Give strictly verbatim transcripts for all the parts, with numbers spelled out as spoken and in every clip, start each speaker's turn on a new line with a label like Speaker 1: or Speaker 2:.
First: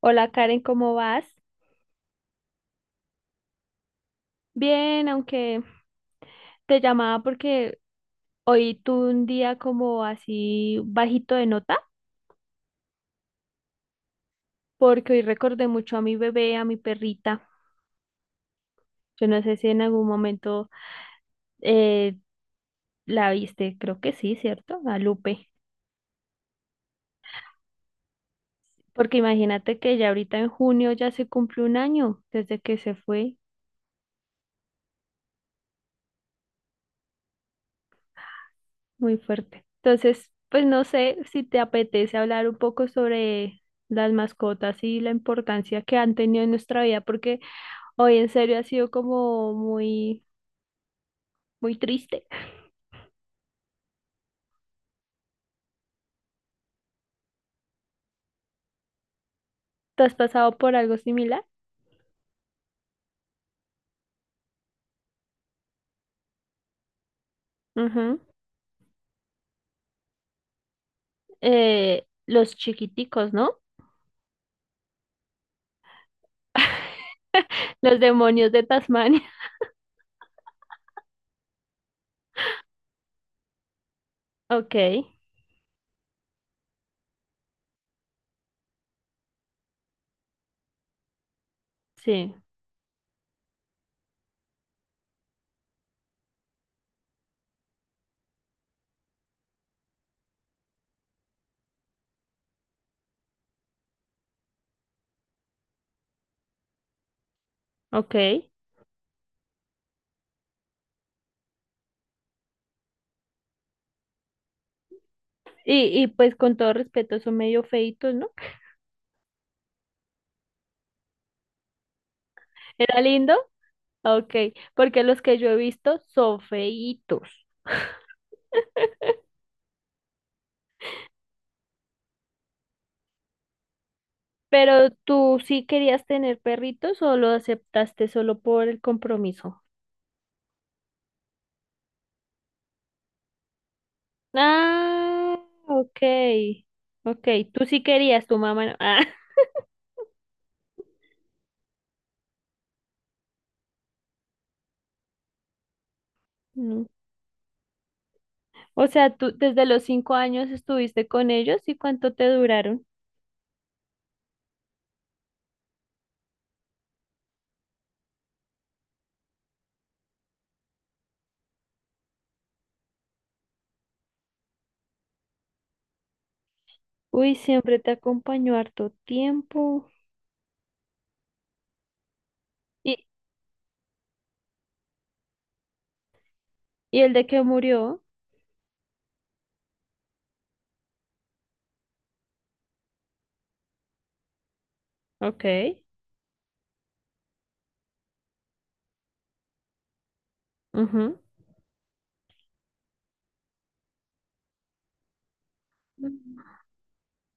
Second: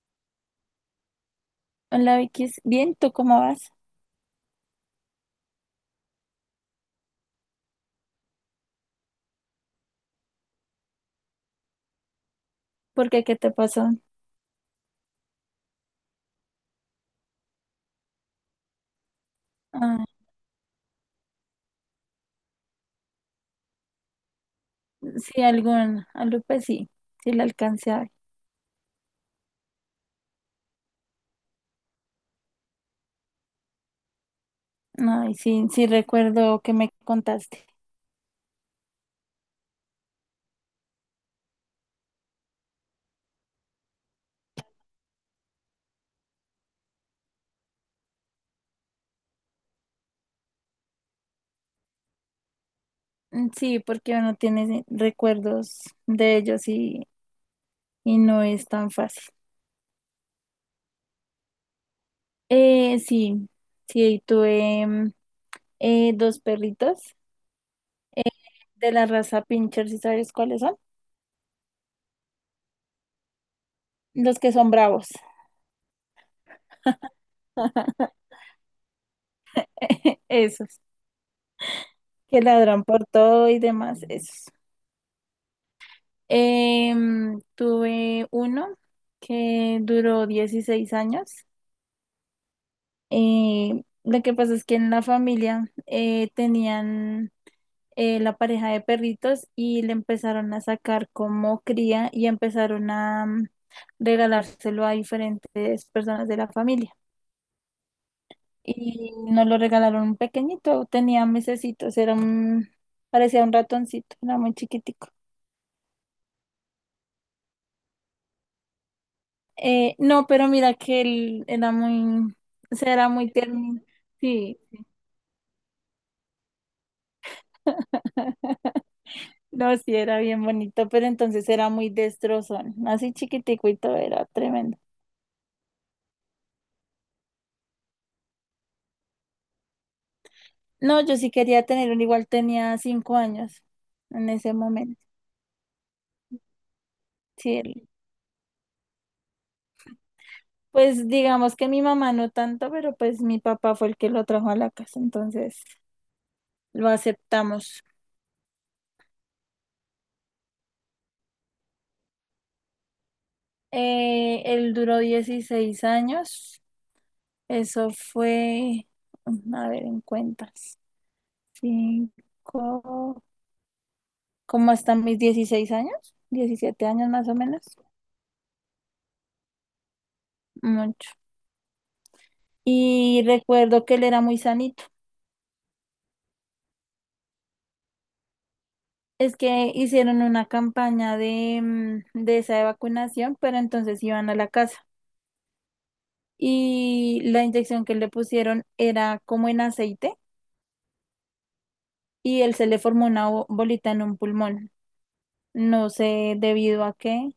Speaker 1: Hola Karen, ¿cómo vas?
Speaker 2: Hola Vicky, ¿s- bien, ¿tú cómo vas?
Speaker 1: Bien, aunque te llamaba porque hoy tuve un día como así bajito de nota,
Speaker 2: ¿Por qué? ¿Qué te pasó?
Speaker 1: porque hoy recordé mucho a mi bebé, a mi perrita. Yo no sé si en algún
Speaker 2: Ah,
Speaker 1: momento eh, la viste, creo que sí, ¿cierto? A
Speaker 2: sí,
Speaker 1: Lupe.
Speaker 2: algún, algo pues sí, sí le alcancé a ver.
Speaker 1: Porque imagínate que ya ahorita en junio ya se cumple un año desde que se fue.
Speaker 2: Ay, sí, sí recuerdo que me contaste.
Speaker 1: Muy fuerte. Entonces, pues no sé si te apetece hablar un poco sobre las mascotas y la importancia que han tenido en nuestra vida, porque hoy en serio ha sido como muy, muy triste.
Speaker 2: Mm, sí, porque uno tiene recuerdos de ellos y, y no es tan fácil.
Speaker 1: ¿Te has pasado por algo similar?
Speaker 2: Eh, sí, sí, tuve mm, eh, dos perritos
Speaker 1: Ujú.
Speaker 2: de la raza Pinscher, ¿sí sabes cuáles son?
Speaker 1: Eh, los chiquiticos, ¿no?
Speaker 2: Los que son bravos,
Speaker 1: Los demonios de Tasmania.
Speaker 2: esos, que ladran por todo y demás, esos.
Speaker 1: Ok,
Speaker 2: Em, tuve uno que duró dieciséis años.
Speaker 1: sí,
Speaker 2: Eh, lo que pasa es que en la familia eh, tenían eh, la pareja de perritos y le empezaron a sacar como cría y empezaron a mm, regalárselo a diferentes personas de la familia.
Speaker 1: ok.
Speaker 2: Y nos lo regalaron un pequeñito, tenía mesecitos, era un, parecía un ratoncito, era muy chiquitico.
Speaker 1: Y, y pues con todo respeto, son medio feitos, ¿no?
Speaker 2: Eh, no, pero mira que él era muy, o sea,
Speaker 1: ¿Era
Speaker 2: era muy
Speaker 1: lindo?
Speaker 2: tierno.
Speaker 1: Ok,
Speaker 2: Sí,
Speaker 1: porque los que yo he visto son feitos.
Speaker 2: no, sí, era bien bonito, pero entonces era muy destrozón. Así chiquitico y todo, era tremendo.
Speaker 1: ¿Pero tú sí querías tener perritos o lo aceptaste solo por el compromiso?
Speaker 2: No, yo sí quería tener uno, igual tenía cinco años en ese momento.
Speaker 1: Ah, ok, ok,
Speaker 2: Sí,
Speaker 1: tú sí
Speaker 2: él-
Speaker 1: querías, tu mamá no. Ah,
Speaker 2: pues digamos que mi mamá no tanto, pero pues mi papá fue el que lo trajo a la casa, entonces
Speaker 1: mm.
Speaker 2: lo aceptamos.
Speaker 1: O sea, tú desde los cinco años estuviste con ellos. ¿Y cuánto te duraron?
Speaker 2: Eh, él duró dieciséis años, eso fue, a ver, en cuentas. Cinco, ¿como hasta mis dieciséis años? Diecisiete años más
Speaker 1: Uy,
Speaker 2: o menos.
Speaker 1: siempre te acompañó harto tiempo.
Speaker 2: Mucho.
Speaker 1: ¿Y,
Speaker 2: Y recuerdo que él era muy sanito.
Speaker 1: y el de que murió?
Speaker 2: Es que hicieron una campaña de, mm, de esa de vacunación, pero entonces iban a la casa.
Speaker 1: Ok,
Speaker 2: Y la inyección que le pusieron era como en aceite
Speaker 1: ujú,
Speaker 2: y él se le formó una bo- bolita en un pulmón. No sé debido a qué.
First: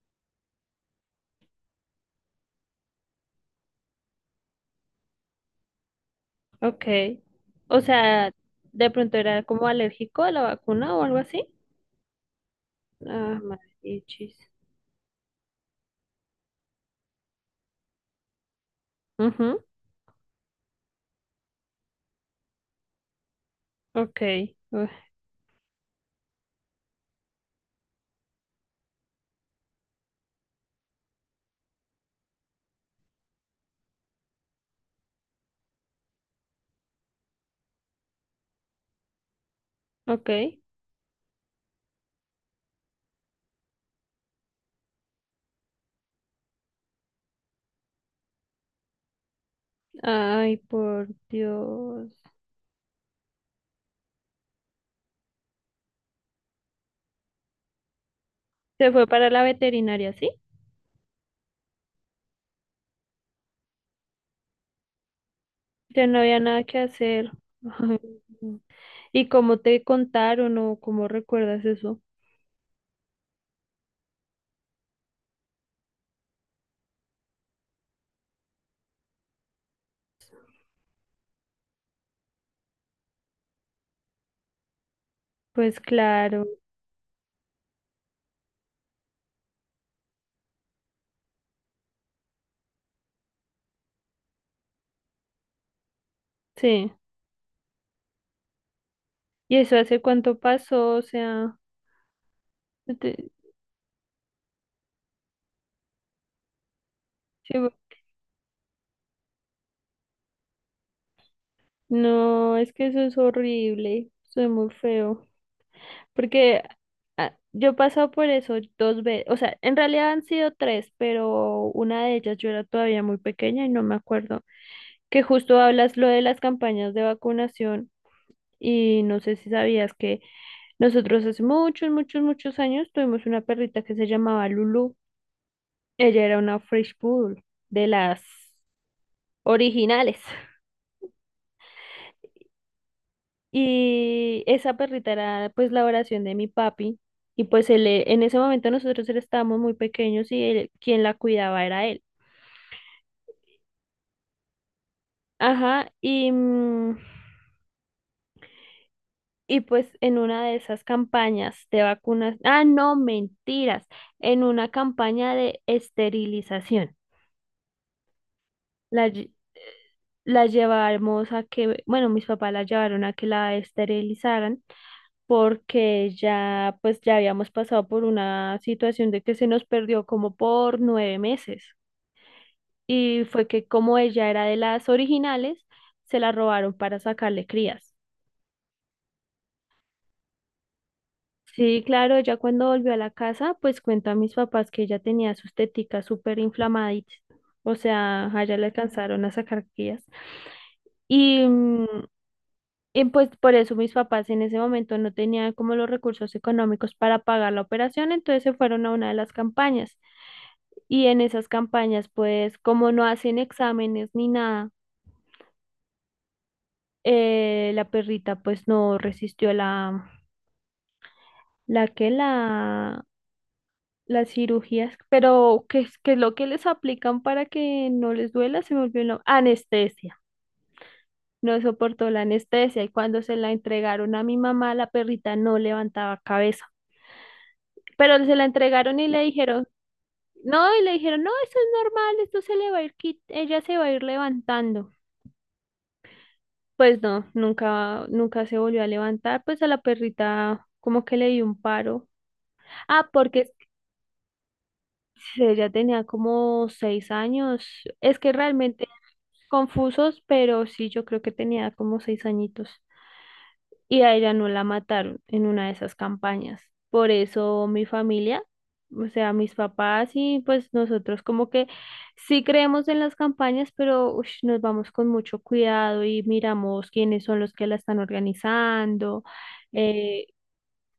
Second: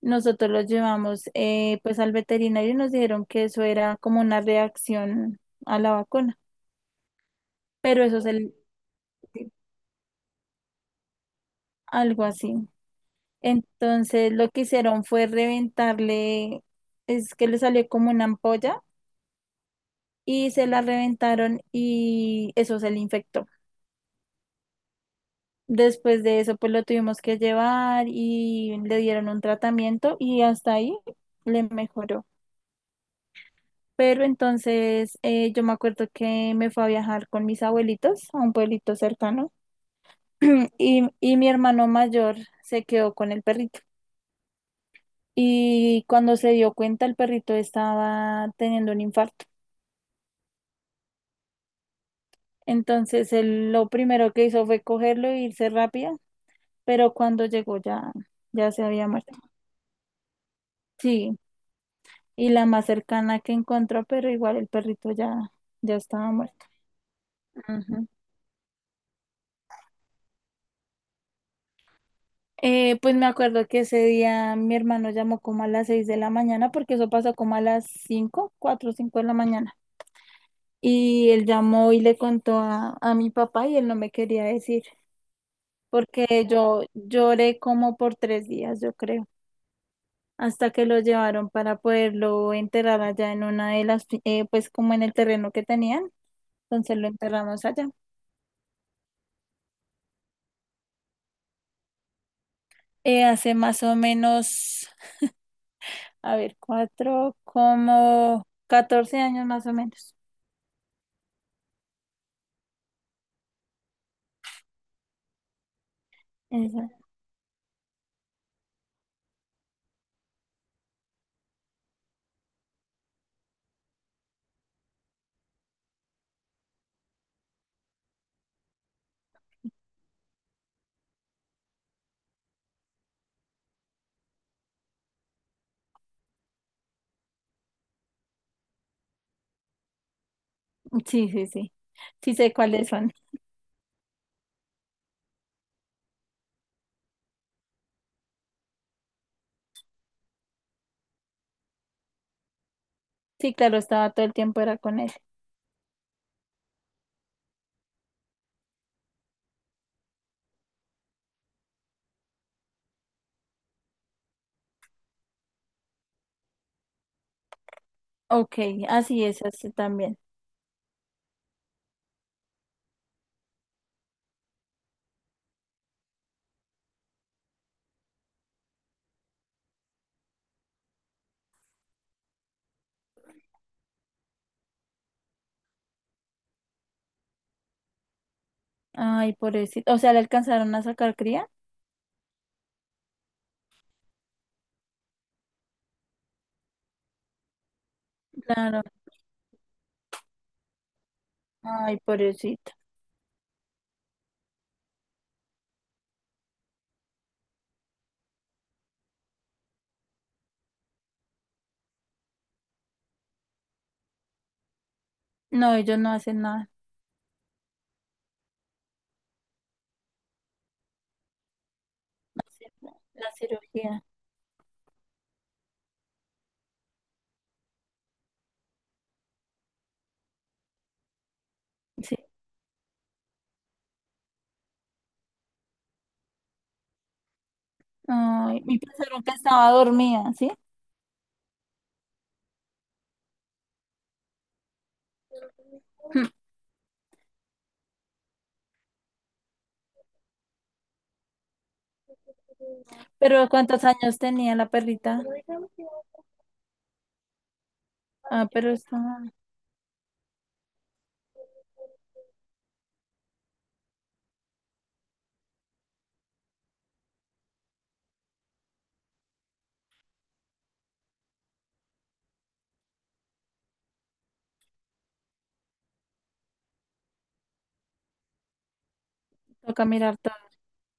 Speaker 2: Nosotros lo llevamos eh, pues al veterinario y nos dijeron que eso era como una reacción a la vacuna.
Speaker 1: ok. O
Speaker 2: Pero eso es
Speaker 1: sea,
Speaker 2: el,
Speaker 1: de pronto era como alérgico a la vacuna o algo así.
Speaker 2: algo así.
Speaker 1: Ah,
Speaker 2: Entonces
Speaker 1: maldichis.
Speaker 2: lo que hicieron fue reventarle, es que le salió como una ampolla y se la reventaron y eso se le infectó.
Speaker 1: Ok, uf,
Speaker 2: Después de eso, pues lo tuvimos que llevar y le dieron un tratamiento y hasta ahí le mejoró. Pero entonces eh, yo me acuerdo que me fue a viajar con mis abuelitos a un pueblito cercano
Speaker 1: ok.
Speaker 2: y, y mi hermano mayor se quedó con el perrito, y cuando se dio cuenta el perrito estaba teniendo un infarto.
Speaker 1: Ay, por Dios.
Speaker 2: Entonces él lo primero que hizo fue cogerlo e irse rápido, pero cuando llegó ya, ya se
Speaker 1: Se fue
Speaker 2: había
Speaker 1: para
Speaker 2: muerto.
Speaker 1: la veterinaria, ¿sí?
Speaker 2: Sí, y la más cercana que encontró, pero igual el perrito ya, ya
Speaker 1: Ya no
Speaker 2: estaba
Speaker 1: había nada
Speaker 2: muerto.
Speaker 1: que hacer. Ay,
Speaker 2: Ujú.
Speaker 1: no. ¿Y cómo te contaron o cómo recuerdas eso?
Speaker 2: Eh, pues me acuerdo que ese día mi hermano llamó como a las seis de la mañana, porque eso pasó como a las cinco, cuatro o cinco de la mañana. Y él llamó y le contó a, a mi papá y él no me quería decir.
Speaker 1: Pues claro,
Speaker 2: Porque yo lloré como por tres días, yo creo, hasta que lo llevaron para poderlo enterrar allá en una de las, pi- eh, pues como en el terreno que tenían,
Speaker 1: sí.
Speaker 2: entonces lo enterramos allá.
Speaker 1: ¿Y eso hace cuánto pasó? O sea,
Speaker 2: Eh,
Speaker 1: te-
Speaker 2: hace más o menos, a ver, cuatro,
Speaker 1: sí, bu-
Speaker 2: como catorce años más o menos.
Speaker 1: no, es que eso es horrible. Soy muy feo. Porque
Speaker 2: Esa-
Speaker 1: ah, yo he pasado por eso dos veces. O sea, en realidad han sido tres, pero una de ellas yo era todavía muy pequeña y no me acuerdo. Que justo hablas lo de las campañas de vacunación y no sé si sabías que nosotros hace muchos, muchos, muchos años tuvimos una perrita que se llamaba Lulu. Ella era una French Poodle de las originales.
Speaker 2: Sí, sí, sí. Sí sé cuáles son.
Speaker 1: Y esa perrita era pues la oración de mi papi. Y pues él, eh, en ese momento nosotros era- estábamos muy pequeños y él- quien la cuidaba era él.
Speaker 2: Sí, claro, estaba todo el tiempo era con él.
Speaker 1: Ajá, y mm, Y pues en una de esas campañas de vacunas, ah, no, mentiras, en una campaña de esterilización,
Speaker 2: Ok,
Speaker 1: la,
Speaker 2: así
Speaker 1: lle-
Speaker 2: es, así también.
Speaker 1: la llevamos a que, bueno, mis papás la llevaron a que la esterilizaran porque ya, pues ya habíamos pasado por una situación de que se nos perdió como por nueve meses. Y fue que como ella era de las originales, se la robaron para sacarle crías.
Speaker 2: Ay, pobrecito. O sea, le alcanzaron a sacar cría.
Speaker 1: Sí, claro. Ella cuando volvió a la casa, pues cuento a mis papás que ella tenía sus teticas súper inflamaditas, o sea, allá le
Speaker 2: Claro.
Speaker 1: alcanzaron a sacar guías. Y, mm,
Speaker 2: Ay, pobrecito.
Speaker 1: y pues por eso mis papás en ese momento no tenían como los recursos económicos para pagar la operación, entonces se fueron a una de las campañas. Y en esas campañas, pues como no hacen exámenes ni nada,
Speaker 2: No, ellos no hacen nada,
Speaker 1: eh, la perrita pues no resistió la, la que
Speaker 2: no hacen
Speaker 1: la,
Speaker 2: la cirugía,
Speaker 1: Las cirugías. Pero ¿qué es, qué es lo que les aplican para que no les duela? Se me olvidó el nom-. Anestesia. No soportó
Speaker 2: sí.
Speaker 1: la anestesia y cuando se la entregaron a mi mamá, la perrita no levantaba cabeza. Pero se la
Speaker 2: Ay, y
Speaker 1: entregaron y le
Speaker 2: pensaron que
Speaker 1: dijeron,
Speaker 2: estaba dormida, ¿sí?
Speaker 1: no, y le dijeron, no, esto es normal, esto se le va a ir, quit- ella se va a ir levantando.
Speaker 2: Mm.
Speaker 1: Pues no, nunca, nunca se volvió a levantar, pues a la perrita como que le dio un paro. Ah,
Speaker 2: Pero
Speaker 1: porque.
Speaker 2: ¿cuántos años tenía la perrita?
Speaker 1: Sí, ya tenía como seis años. Es que
Speaker 2: Ah, pero
Speaker 1: realmente
Speaker 2: está,
Speaker 1: confusos, pero sí, yo creo que tenía como seis añitos. Y a ella no la mataron en una de esas campañas. Por eso mi familia, o sea, mis papás y pues nosotros como que sí creemos en las campañas, pero ush, nos vamos con mucho cuidado y miramos quiénes son los que la están organizando,
Speaker 2: toca mirar
Speaker 1: eh,
Speaker 2: todo.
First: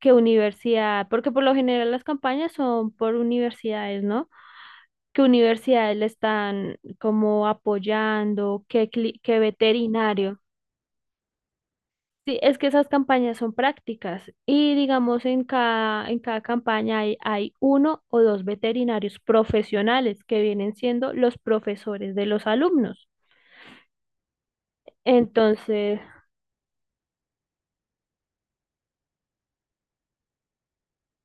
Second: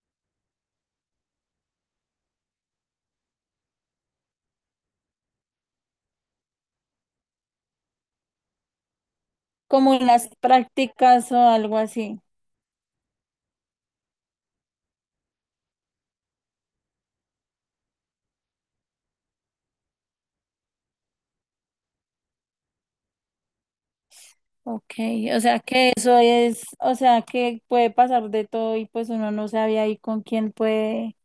Speaker 1: qué universidad, porque por lo general las campañas son por universidades, ¿no? Qué universidades le están como apoyando, qué, cli- qué
Speaker 2: Como en las
Speaker 1: veterinario.
Speaker 2: prácticas o algo así.
Speaker 1: Sí, es que esas campañas son prácticas y digamos en cada, en cada campaña hay, hay uno o dos veterinarios profesionales que vienen siendo los profesores de los alumnos.
Speaker 2: Ok, o sea que
Speaker 1: Entonces,
Speaker 2: eso es, o sea que puede pasar de todo y pues uno no sabe ahí con quién puede,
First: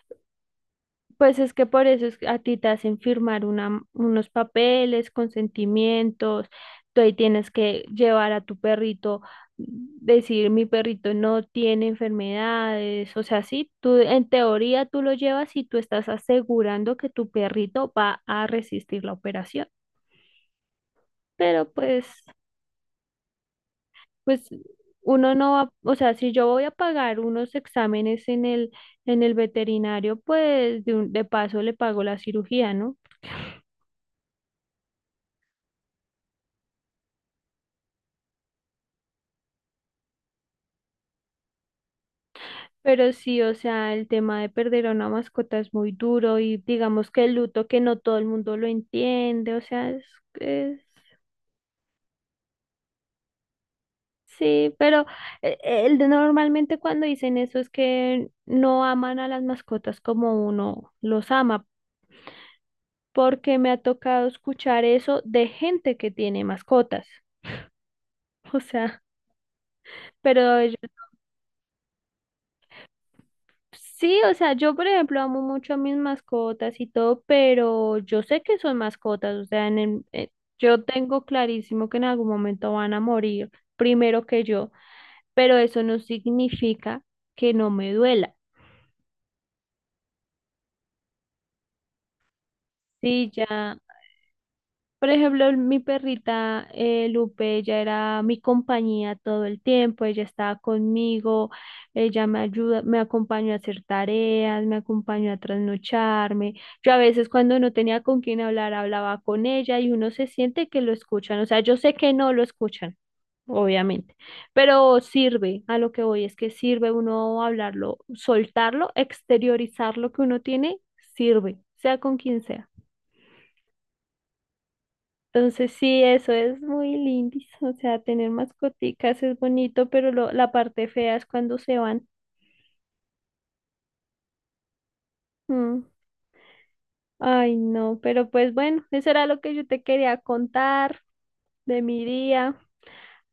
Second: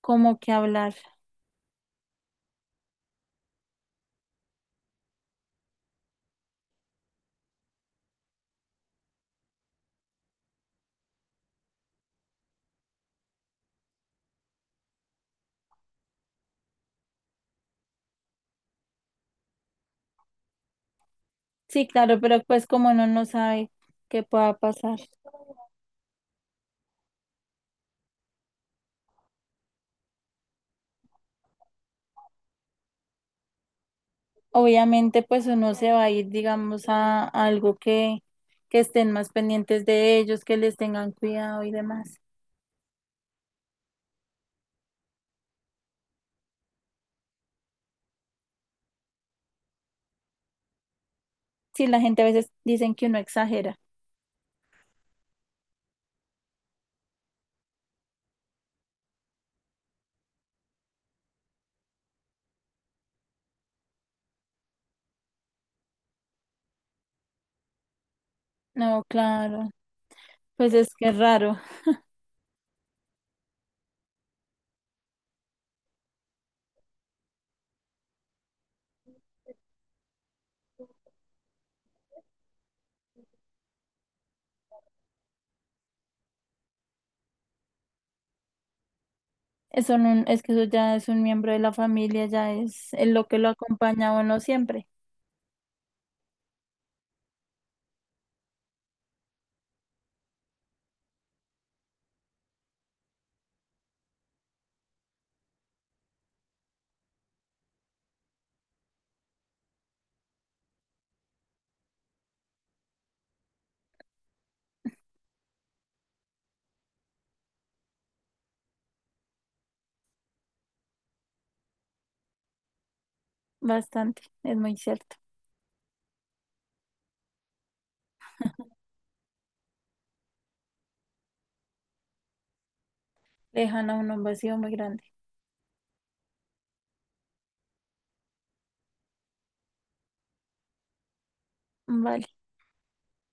Speaker 2: como que hablar.
Speaker 1: pues es que por eso es que a ti te hacen firmar una- unos papeles, consentimientos, tú ahí tienes que llevar a tu perrito, decir mi perrito no tiene enfermedades, o sea, sí, tú en teoría tú lo llevas y tú estás asegurando que tu perrito va a resistir la operación, pero
Speaker 2: Sí,
Speaker 1: pues,
Speaker 2: claro, pero pues como uno no sabe qué
Speaker 1: pues
Speaker 2: pueda pasar.
Speaker 1: uno no va, o sea, si yo voy a pagar unos exámenes en el, en el veterinario, pues de, un- de paso le pago la cirugía, ¿no?
Speaker 2: Obviamente, pues uno se va a ir, digamos, a, a algo que, que estén más pendientes de ellos, que les tengan cuidado y demás.
Speaker 1: Pero sí, o sea, el tema de perder a una mascota es muy duro y digamos que el luto que no todo el mundo lo entiende, o sea, es, es-
Speaker 2: Sí, la gente a veces dicen que uno exagera.
Speaker 1: sí, pero eh, eh, el de normalmente cuando dicen eso es que no aman a las mascotas como uno los ama, porque me ha tocado escuchar eso de gente que tiene mascotas, o sea,
Speaker 2: No, claro,
Speaker 1: pero
Speaker 2: pues
Speaker 1: ellos.
Speaker 2: es que es raro.
Speaker 1: Sí, o sea, yo por ejemplo amo mucho a mis mascotas y todo, pero yo sé que son mascotas, o sea, en el- eh, yo tengo clarísimo que en algún momento van a morir primero que yo, pero eso no significa que no me duela.
Speaker 2: Eso no- es que eso ya es un miembro de la familia, ya es eh, lo
Speaker 1: Sí,
Speaker 2: que lo
Speaker 1: ya.
Speaker 2: acompaña a uno siempre.
Speaker 1: Por ejemplo, mi perrita eh, Lupe, ella era mi compañía todo el tiempo, ella estaba conmigo, ella me ayuda, me acompañó a hacer tareas, me acompañó a trasnocharme. Yo a veces cuando no tenía con quién hablar, hablaba con ella y uno se siente que lo escuchan. O sea, yo sé que no lo escuchan, obviamente, pero sirve, a lo que voy es que sirve uno hablarlo, soltarlo, exteriorizar lo que uno tiene, sirve, sea con quien sea.
Speaker 2: Bastante, es muy cierto.
Speaker 1: Entonces sí, eso es muy lindis, o sea, tener mascoticas es bonito, pero lo- la parte fea es cuando se van.
Speaker 2: Dejan a uno un vacío muy grande.
Speaker 1: Mm. Ay, no, pero pues bueno, eso era lo que yo te quería contar de mi
Speaker 2: Vale,
Speaker 1: día,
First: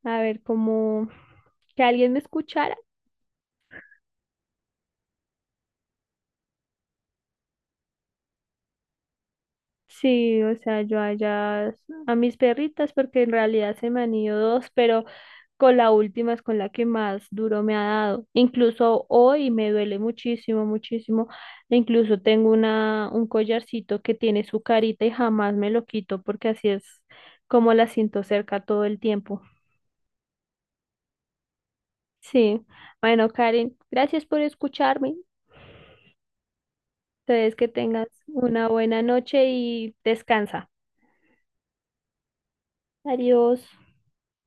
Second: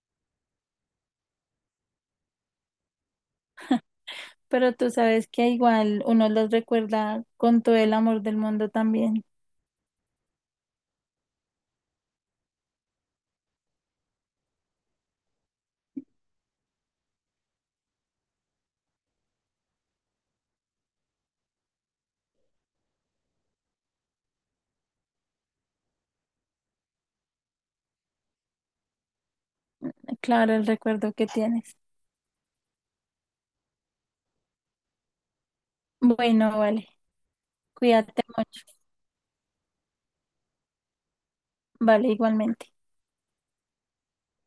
Speaker 1: a ver, como que alguien me escuchara.
Speaker 2: pero tú sabes que igual uno los recuerda con todo el amor del mundo también.
Speaker 1: Sí, o sea, yo allá a mis perritas, porque en realidad se me han ido dos, pero... Con la última es con la que más duro me ha dado. Incluso hoy me duele muchísimo, muchísimo. E incluso tengo una, un collarcito que tiene su carita y jamás me lo quito porque así es como la siento cerca todo el tiempo.
Speaker 2: Claro, el recuerdo que tienes.
Speaker 1: Sí. Bueno, Karen, gracias por escucharme.
Speaker 2: Bueno, vale.
Speaker 1: Entonces, que tengas
Speaker 2: Cuídate mucho.
Speaker 1: una buena noche y descansa.
Speaker 2: Vale, igualmente.
Speaker 1: Adiós.